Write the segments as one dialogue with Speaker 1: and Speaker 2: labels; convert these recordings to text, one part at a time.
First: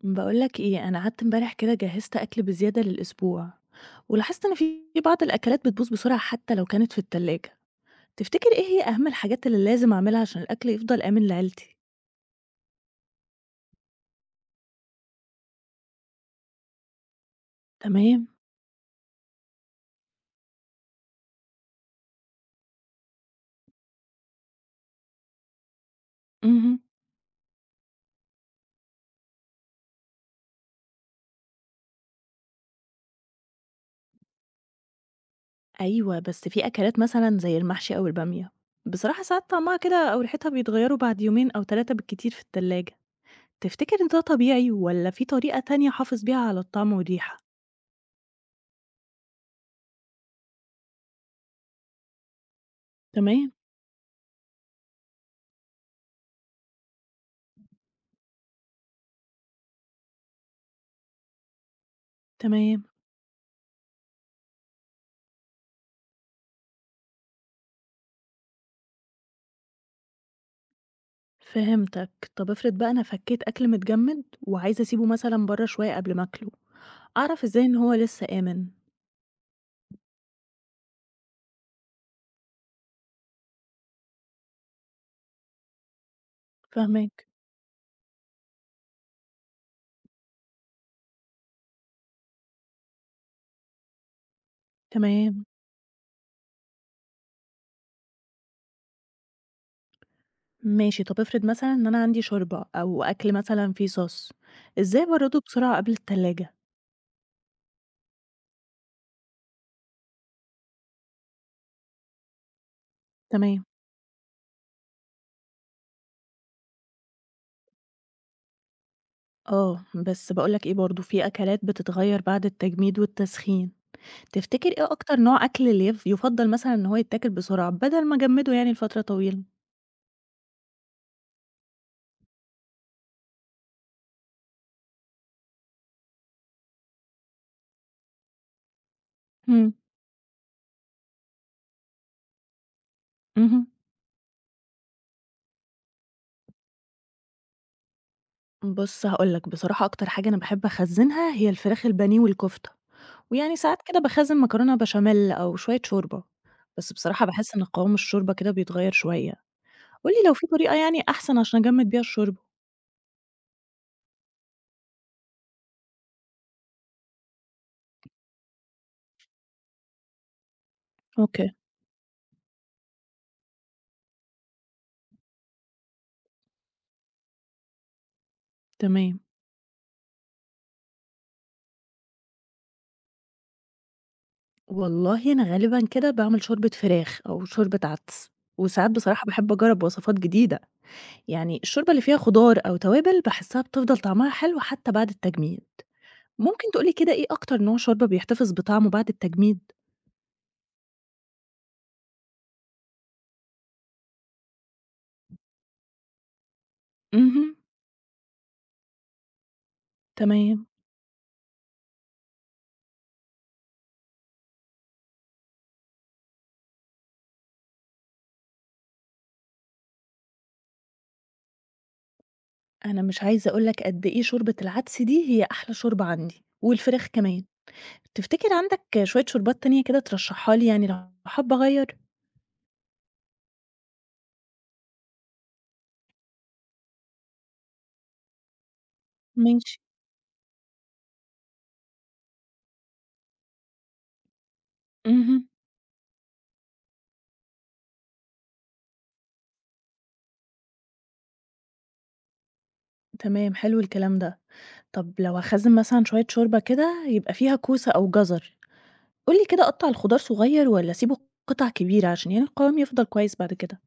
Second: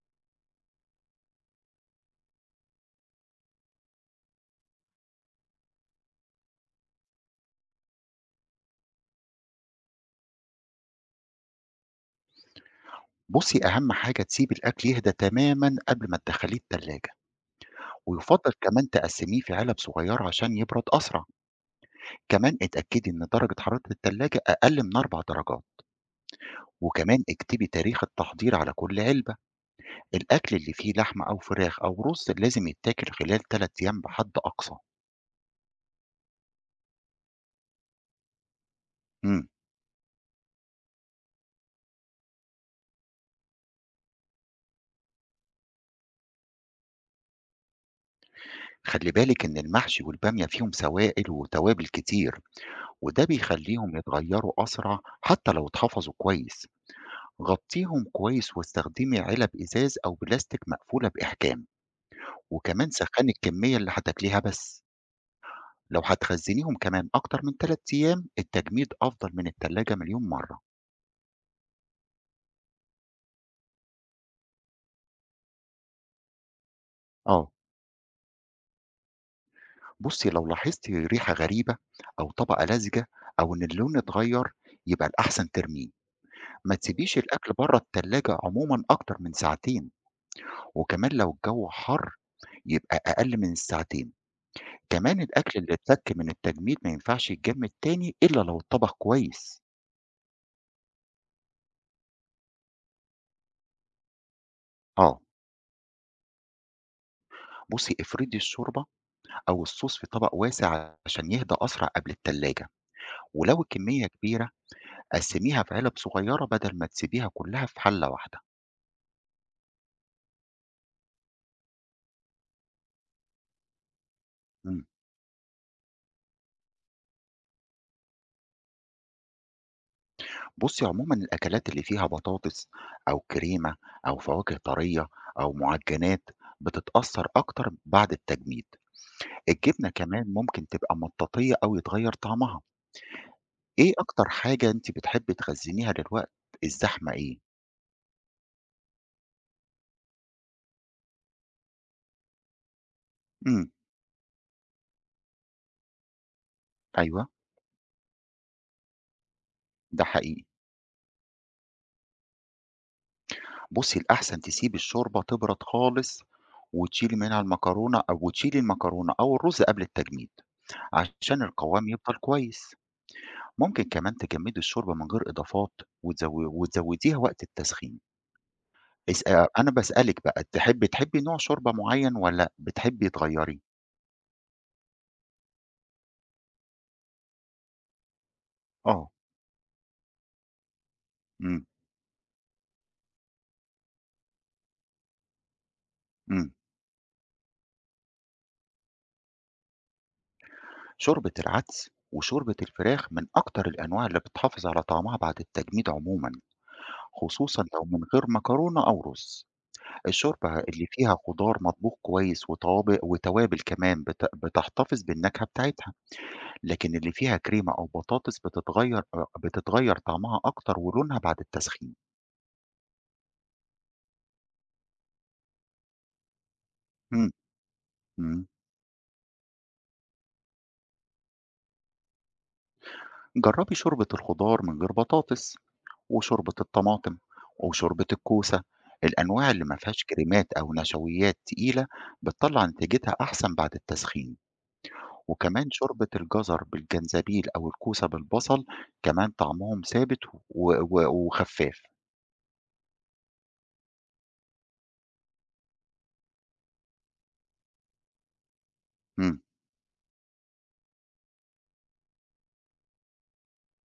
Speaker 1: بقولك ايه، انا قعدت امبارح كده جهزت اكل بزيادة للاسبوع، ولاحظت ان في بعض الاكلات بتبوظ بسرعة حتى لو كانت في التلاجة. تفتكر ايه هي اهم الحاجات اللي لازم اعملها عشان الاكل يفضل امن لعيلتي؟
Speaker 2: بُصّي، أهم حاجة تسيبي الأكل يهدى تمامًا قبل ما تدخّليه التلاجة،
Speaker 1: تمام.
Speaker 2: ويُفضّل كمان تقسّميه في علب صغيّرة عشان يبرد أسرع، كمان اتأكدي إن درجة حرارة التلاجة أقل من 4 درجات،
Speaker 1: امم.
Speaker 2: وكمان اكتبي تاريخ التحضير على كل علبة، الأكل اللي فيه لحمة أو فراخ أو رز لازم يتاكل خلال 3 أيام بحد أقصى.
Speaker 1: ايوه، بس في اكلات مثلا زي المحشي او البامية، بصراحة
Speaker 2: إمم،
Speaker 1: ساعات طعمها كده او ريحتها بيتغيروا بعد يومين او ثلاثة بالكتير في التلاجة. تفتكر ان ده طبيعي ولا في طريقة تانية احافظ بيها على الطعم والريحة؟
Speaker 2: خلّي بالِك إن المحشي والبامية فيهم سوائل وتوابل كتير، وده
Speaker 1: تمام.
Speaker 2: بيخلّيهم يتغيّروا أسرع حتى لو اتحفظوا كويس. غطّيهم كويس واستخدمي علب إزاز أو بلاستيك مقفولة بإحكام،
Speaker 1: تمام.
Speaker 2: وكمان سخّني الكمية اللي هتاكليها بس، لو هتخزّنيهم كمان أكتر من 3 أيام التجميد أفضل من التلاجة مليون مرة.
Speaker 1: فهمتك. طب افرض بقى أنا فكيت أكل متجمد وعايزة أسيبه مثلًا برّه شوية قبل ما آكله، أعرف
Speaker 2: آه،
Speaker 1: إزاي إن هو لسه آمن؟
Speaker 2: بُصّي لو لاحظتِ ريحة غريبة أو طبقة لزجة أو إن اللون اتغيّر يبقى الأحسن ترميه، ما تسيبيش
Speaker 1: فاهماك.
Speaker 2: الأكل برّه التلاجة عمومًا أكتر من ساعتين، وكمان لو الجو حَر يبقى أقل من الساعتين. كمان
Speaker 1: تمام.
Speaker 2: الأكل اللي اتفك من التجميد ما ينفعش يتجمد تاني إلا لو اتطبخ كويس.
Speaker 1: ماشي. طب افرض مثلًا إن أنا عندي شوربة أو أكل مثلًا فيه صوص، إزاي
Speaker 2: آه،
Speaker 1: أبرده بسرعة قبل التلاجة؟
Speaker 2: بصي افردي الشوربة أو الصوص في طبق واسع عشان يهدى أسرع قبل التلاجة، ولو
Speaker 1: تمام.
Speaker 2: الكمية كبيرة قسميها في علب صغيرة بدل ما تسيبيها كلها في حلة واحدة.
Speaker 1: آه، بس باقول لك إيه برضه، في أكلات بتتغير بعد التجميد والتسخين، تفتكر
Speaker 2: مم.
Speaker 1: إيه أكتر نوع أكل اللي يُفضّل مثلًا إن هو يتاكل بسرعة بدل ما أجمده يعني لفترة طويلة؟
Speaker 2: بصي عموما الأكلات اللي فيها بطاطس أو كريمة أو فواكه طرية أو معجنات بتتأثر أكتر بعد التجميد.
Speaker 1: إمم.
Speaker 2: الجبنة كمان ممكن تبقى مطاطية أو يتغير طعمها.
Speaker 1: اهم.
Speaker 2: إيه أكتر حاجة أنتِ بتحبي تخزّنيها للوقت الزحمة إيه؟
Speaker 1: بُص هاقول لك، بصراحة أكتر حاجة أنا باحب أخزّنها هي الفراخ البانيه والكفتة، ويعني
Speaker 2: إمم،
Speaker 1: ساعات كده باخزّن مكرونة بشاميل أو شوية شوربة، بس بصراحة
Speaker 2: أيوه،
Speaker 1: باحس إن قوام الشوربة كده بيتغيّر شوية،
Speaker 2: ده
Speaker 1: قُل لي لو
Speaker 2: حقيقي.
Speaker 1: في طريقة يعني أحسن عشان أجمّد بيها الشوربة؟
Speaker 2: بُصّي الأحسن تسيبي الشوربة تبرد خالص، وتشيلي منها المكرونة أو وتشيلي المكرونة أو الرز قبل التجميد، عشان
Speaker 1: أوكي.
Speaker 2: القوام يفضل كويس. ممكن كمان تجمّدي الشوربة من غير إضافات وتزوديها وقت التسخين.
Speaker 1: تمام.
Speaker 2: اس أنا باسألِك بقى تحبي نوع شوربة معيّن والّا بتحبي تغيّري؟
Speaker 1: والله أنا غالبًا كده باعمل شوربة فراخ أو شوربة عدس، وساعات
Speaker 2: آه،
Speaker 1: بصراحة باحب أجرّب وصفات جديدة، يعني
Speaker 2: إمم،
Speaker 1: الشوربة اللي فيها خضار أو توابل باحسّها بتفضل طعمها حلو حتى بعد التجميد.
Speaker 2: إمم.
Speaker 1: ممكن تقول لي كده إيه أكتر نوع شوربة بيحتفظ بطعمه بعد التجميد؟
Speaker 2: شوربة العدس وشوربة الفراخ من أكتر الأنواع اللي بتحافظ على طعمها بعد التجميد عموما،
Speaker 1: اهم.
Speaker 2: خصوصا لو من غير مكرونة أو رز. الشوربة
Speaker 1: تمام.
Speaker 2: اللي فيها خضار مطبوخ كويس وطوابق وتوابل كمان بتحتفظ بالنكهة بتاعتها. لكن اللي فيها كريمة أو بطاطس بتتغير طعمها أكتر ولونها بعد التسخين.
Speaker 1: أنا مش عايزة أقول لك قد إيه شوربة العدس دي هي أحلى شوربة عندي، والفراخ
Speaker 2: مم.
Speaker 1: كمان.
Speaker 2: مم.
Speaker 1: تفتكر عندك شوية شوربات تانية كده ترشّحها لي يعني لو حابة أغيّر؟
Speaker 2: جربي شوربة الخضار من غير بطاطس، وشوربة الطماطم، وشوربة الكوسة، الأنواع اللي
Speaker 1: ماشي.
Speaker 2: ما فيهاش كريمات أو نشويات تقيلة بتطلّع نتيجتها أحسن بعد التسخين،
Speaker 1: اهم.
Speaker 2: وكمان شوربة الجزر بالجنزبيل أو الكوسة بالبصل كمان طعمهم ثابت و و وخفّاف.
Speaker 1: تمام، حلو الكلام ده. طب لو هاخزّن مثلًا شوية شوربة كده يبقى فيها كوسة أو جزر، قُل
Speaker 2: إمم.
Speaker 1: لي كده أقطّع الخضار صغير والّا أسيبه قطع كبيرة عشان يعني القوام يفضل كويس بعد كده؟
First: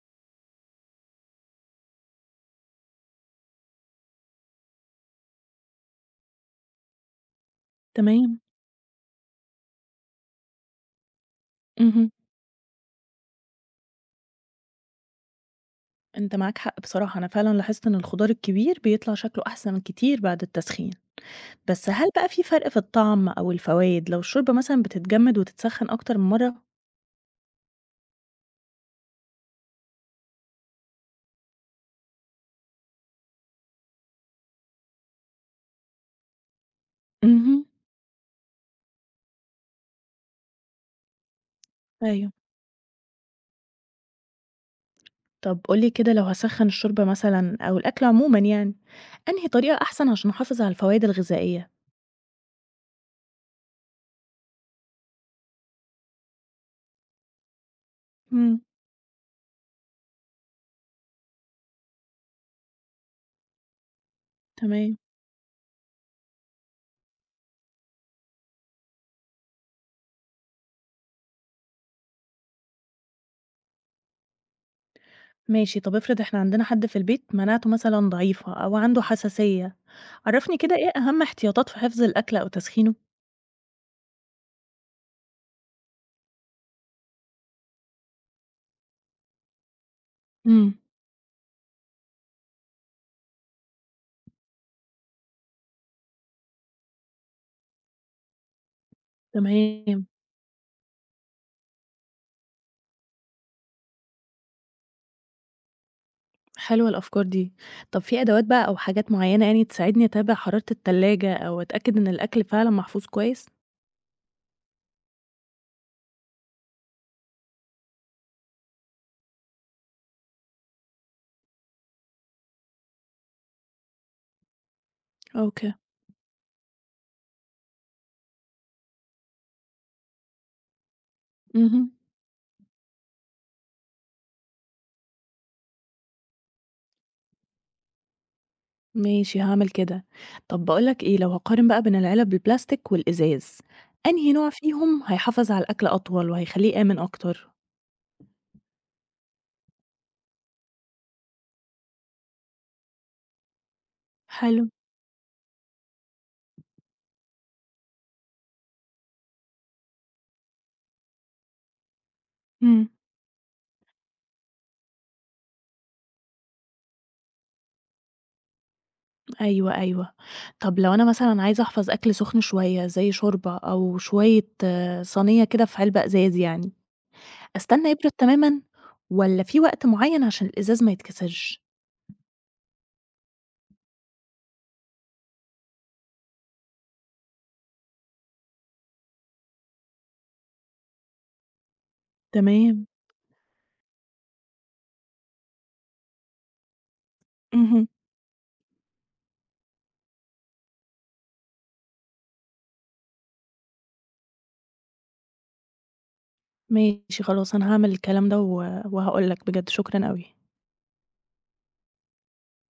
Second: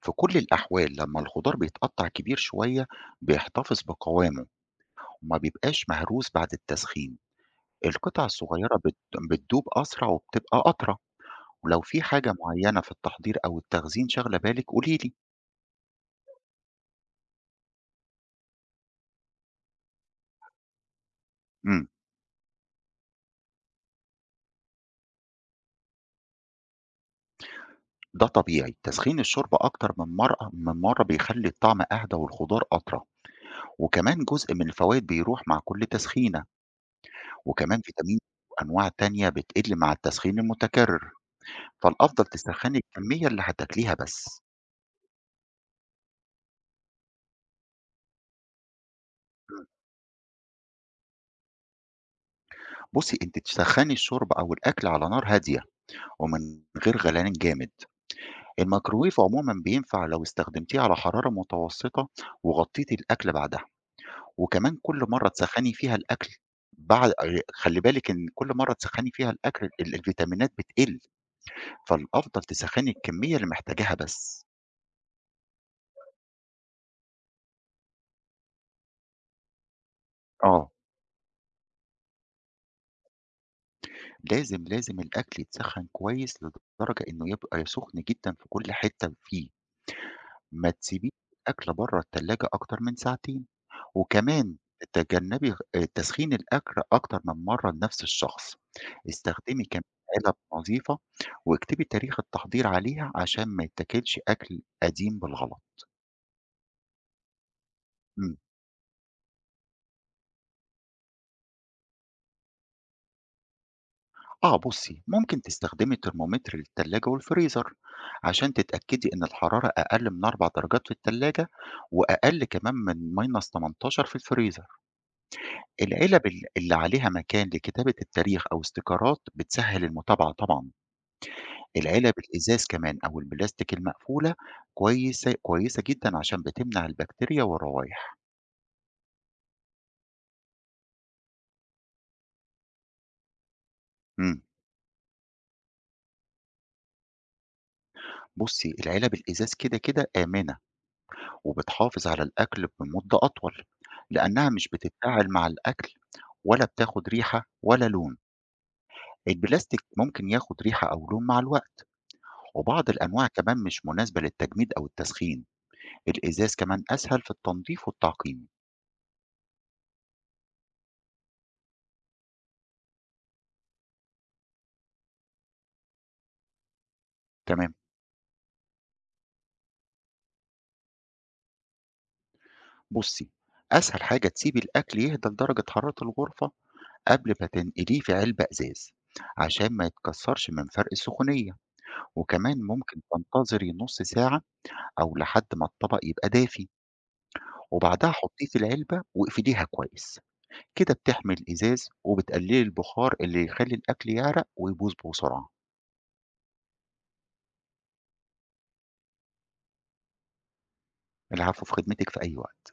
Speaker 2: في كل الأحوال لمّا الخضار بيتقطّع كبير شوية بيحتفظ بقوامه وما بيبقاش مهروس بعد التسخين. القطع
Speaker 1: تمام.
Speaker 2: الصغيرة بتدوب أسرع وبتبقى أطرى. ولو في
Speaker 1: اهم.
Speaker 2: حاجة معيّنة في التحضير أو التخزين شاغلة بالِك قولي لي.
Speaker 1: أنت معاك حق بصراحة، أنا فعلًا لاحظت إن الخضار الكبير بيطلع شكله أحسن كتير بعد التسخين.
Speaker 2: إمم،
Speaker 1: بس هل بقى في فرق في الطعم أو الفوايد لو الشوربة مثلًا بتتجمد وتتسخن أكتر من مرة؟
Speaker 2: ده طبيعي، تسخين الشوربة أكتر من مرة بيخلّي الطعم أهدى والخضار أطرى، وكمان جزء من الفوايد بيروح مع كل تسخينة،
Speaker 1: اهم.
Speaker 2: وكمان فيتامين وأنواع تانية بتقل مع التسخين المتكرر، فالأفضل
Speaker 1: أيوه.
Speaker 2: تسخّني الكمية اللي هتاكليها بس.
Speaker 1: طب قُل لي كده لو هاسخّن الشوربة مثلًا أو الأكل عمومًا يعني، أنهي طريقة أحسن عشان أحافظ على الفوايد الغذائية؟
Speaker 2: بُصّي، أنتِ تسخّني الشوربة أو الأكل على نار هادية ومن غير غليان جامد.
Speaker 1: إمم.
Speaker 2: الميكروويف عمومًا بينفع لو استخدمتيه على حرارة متوسطة وغطّيتِ الأكل بعدها. وكمان
Speaker 1: تمام.
Speaker 2: كل مرّة تسخّني فيها الأكل بعد خلّي بالِك إن كل مرّة تسخّني فيها الأكل الفيتامينات بتقِل، فالأفضل تسخّني الكمية اللي محتاجاها بس.
Speaker 1: ماشي، طب افرض إحنا عندنا حد في البيت مناعته مثلًا ضعيفة أو عنده حساسية، عرّفني
Speaker 2: آه.
Speaker 1: كده إيه أهم احتياطات في حفظ الأكل أو تسخينه؟
Speaker 2: لازم الأكل يتسخّن كويس لدرجة إنه يبقى سُخن جدًا في كل حتّة فيه، ما
Speaker 1: إمم.
Speaker 2: تسيبيش الأكل برّه التلاجة أكتر من ساعتين. وكمان تجنبي تسخين الأكل أكتر من مرة لنفس الشخص. استخدمي كمان
Speaker 1: تمام.
Speaker 2: علب نظيفة واكتبي تاريخ التحضير عليها عشان ما يتاكلش أكل قديم بالغلط.
Speaker 1: حلوة الأفكار دي. طب في
Speaker 2: مم.
Speaker 1: أدوات بقى أو حاجات معيّنة يعني تساعدني أتابع حرارة التلاجة أو أتأكد إن الأكل فعلًا محفوظ كويس؟
Speaker 2: آه بصي ممكن تستخدمي ترمومتر للتلاجة والفريزر عشان تتأكدي إن الحرارة أقل من 4 درجات في التلاجة وأقل كمان من ماينس 18 في الفريزر.
Speaker 1: أوكي.
Speaker 2: العلب اللي عليها مكان لكتابة التاريخ أو استيكرات بتسهل المتابعة طبعا.
Speaker 1: اهم.
Speaker 2: العلب الإزاز كمان أو البلاستيك المقفولة كويسة كويسة جدًا عشان بتمنع البكتيريا والروايح.
Speaker 1: ماشي، هاعمل كده. طب باقول لك إيه، لو هاقارن بقى بين العلب البلاستيك والإزاز، أنهي
Speaker 2: إمم،
Speaker 1: نوع فيهم هيحافظ على الأكل أطول وهيخلّيه آمن أكتر؟
Speaker 2: بُصّي العلب الإزاز كده، آمنة وبتحافظ على الأكل بمدة أطول، لأنها
Speaker 1: حلو.
Speaker 2: مش بتتفاعل مع الأكل ولا بتاخد ريحة ولا لون. البلاستيك ممكن ياخد ريحة أو لون مع الوقت،
Speaker 1: إمم.
Speaker 2: وبعض الأنواع كمان مش مناسبة للتجميد أو التسخين. الإزاز كمان أسهل في التنضيف والتعقيم.
Speaker 1: أيوه، أيوه. طب لو أنا مثلًا عايزة أحفظ أكل سخن شوية زي شوربة أو شوية صينية كده في علبة إزاز يعني،
Speaker 2: تمام،
Speaker 1: أستنى يبرد تمامًا والّا في وقت معيّن عشان الإزاز ما يتكسرش؟
Speaker 2: بُصّي أسهل حاجة تسيبي الأكل يهدى لدرجة حرارة الغرفة قبل ما تنقليه في علبة إزاز عشان ما يتكسرش من فرق السخونية، وكمان
Speaker 1: تمام.
Speaker 2: ممكن تنتظري نص ساعة أو لحد ما الطبق يبقى دافي،
Speaker 1: اهم.
Speaker 2: وبعدها حطيه في العلبة واقفليها كويس. كده بتحمي الإزاز وبتقللي البخار اللي يخلي الأكل يعرق ويبوظ بسرعة.
Speaker 1: ماشي خلاص، أنا هاعمل الكلام ده وهاقول لك بجد شكرًا أوي.
Speaker 2: العفو، في خدمتك في أي وقت.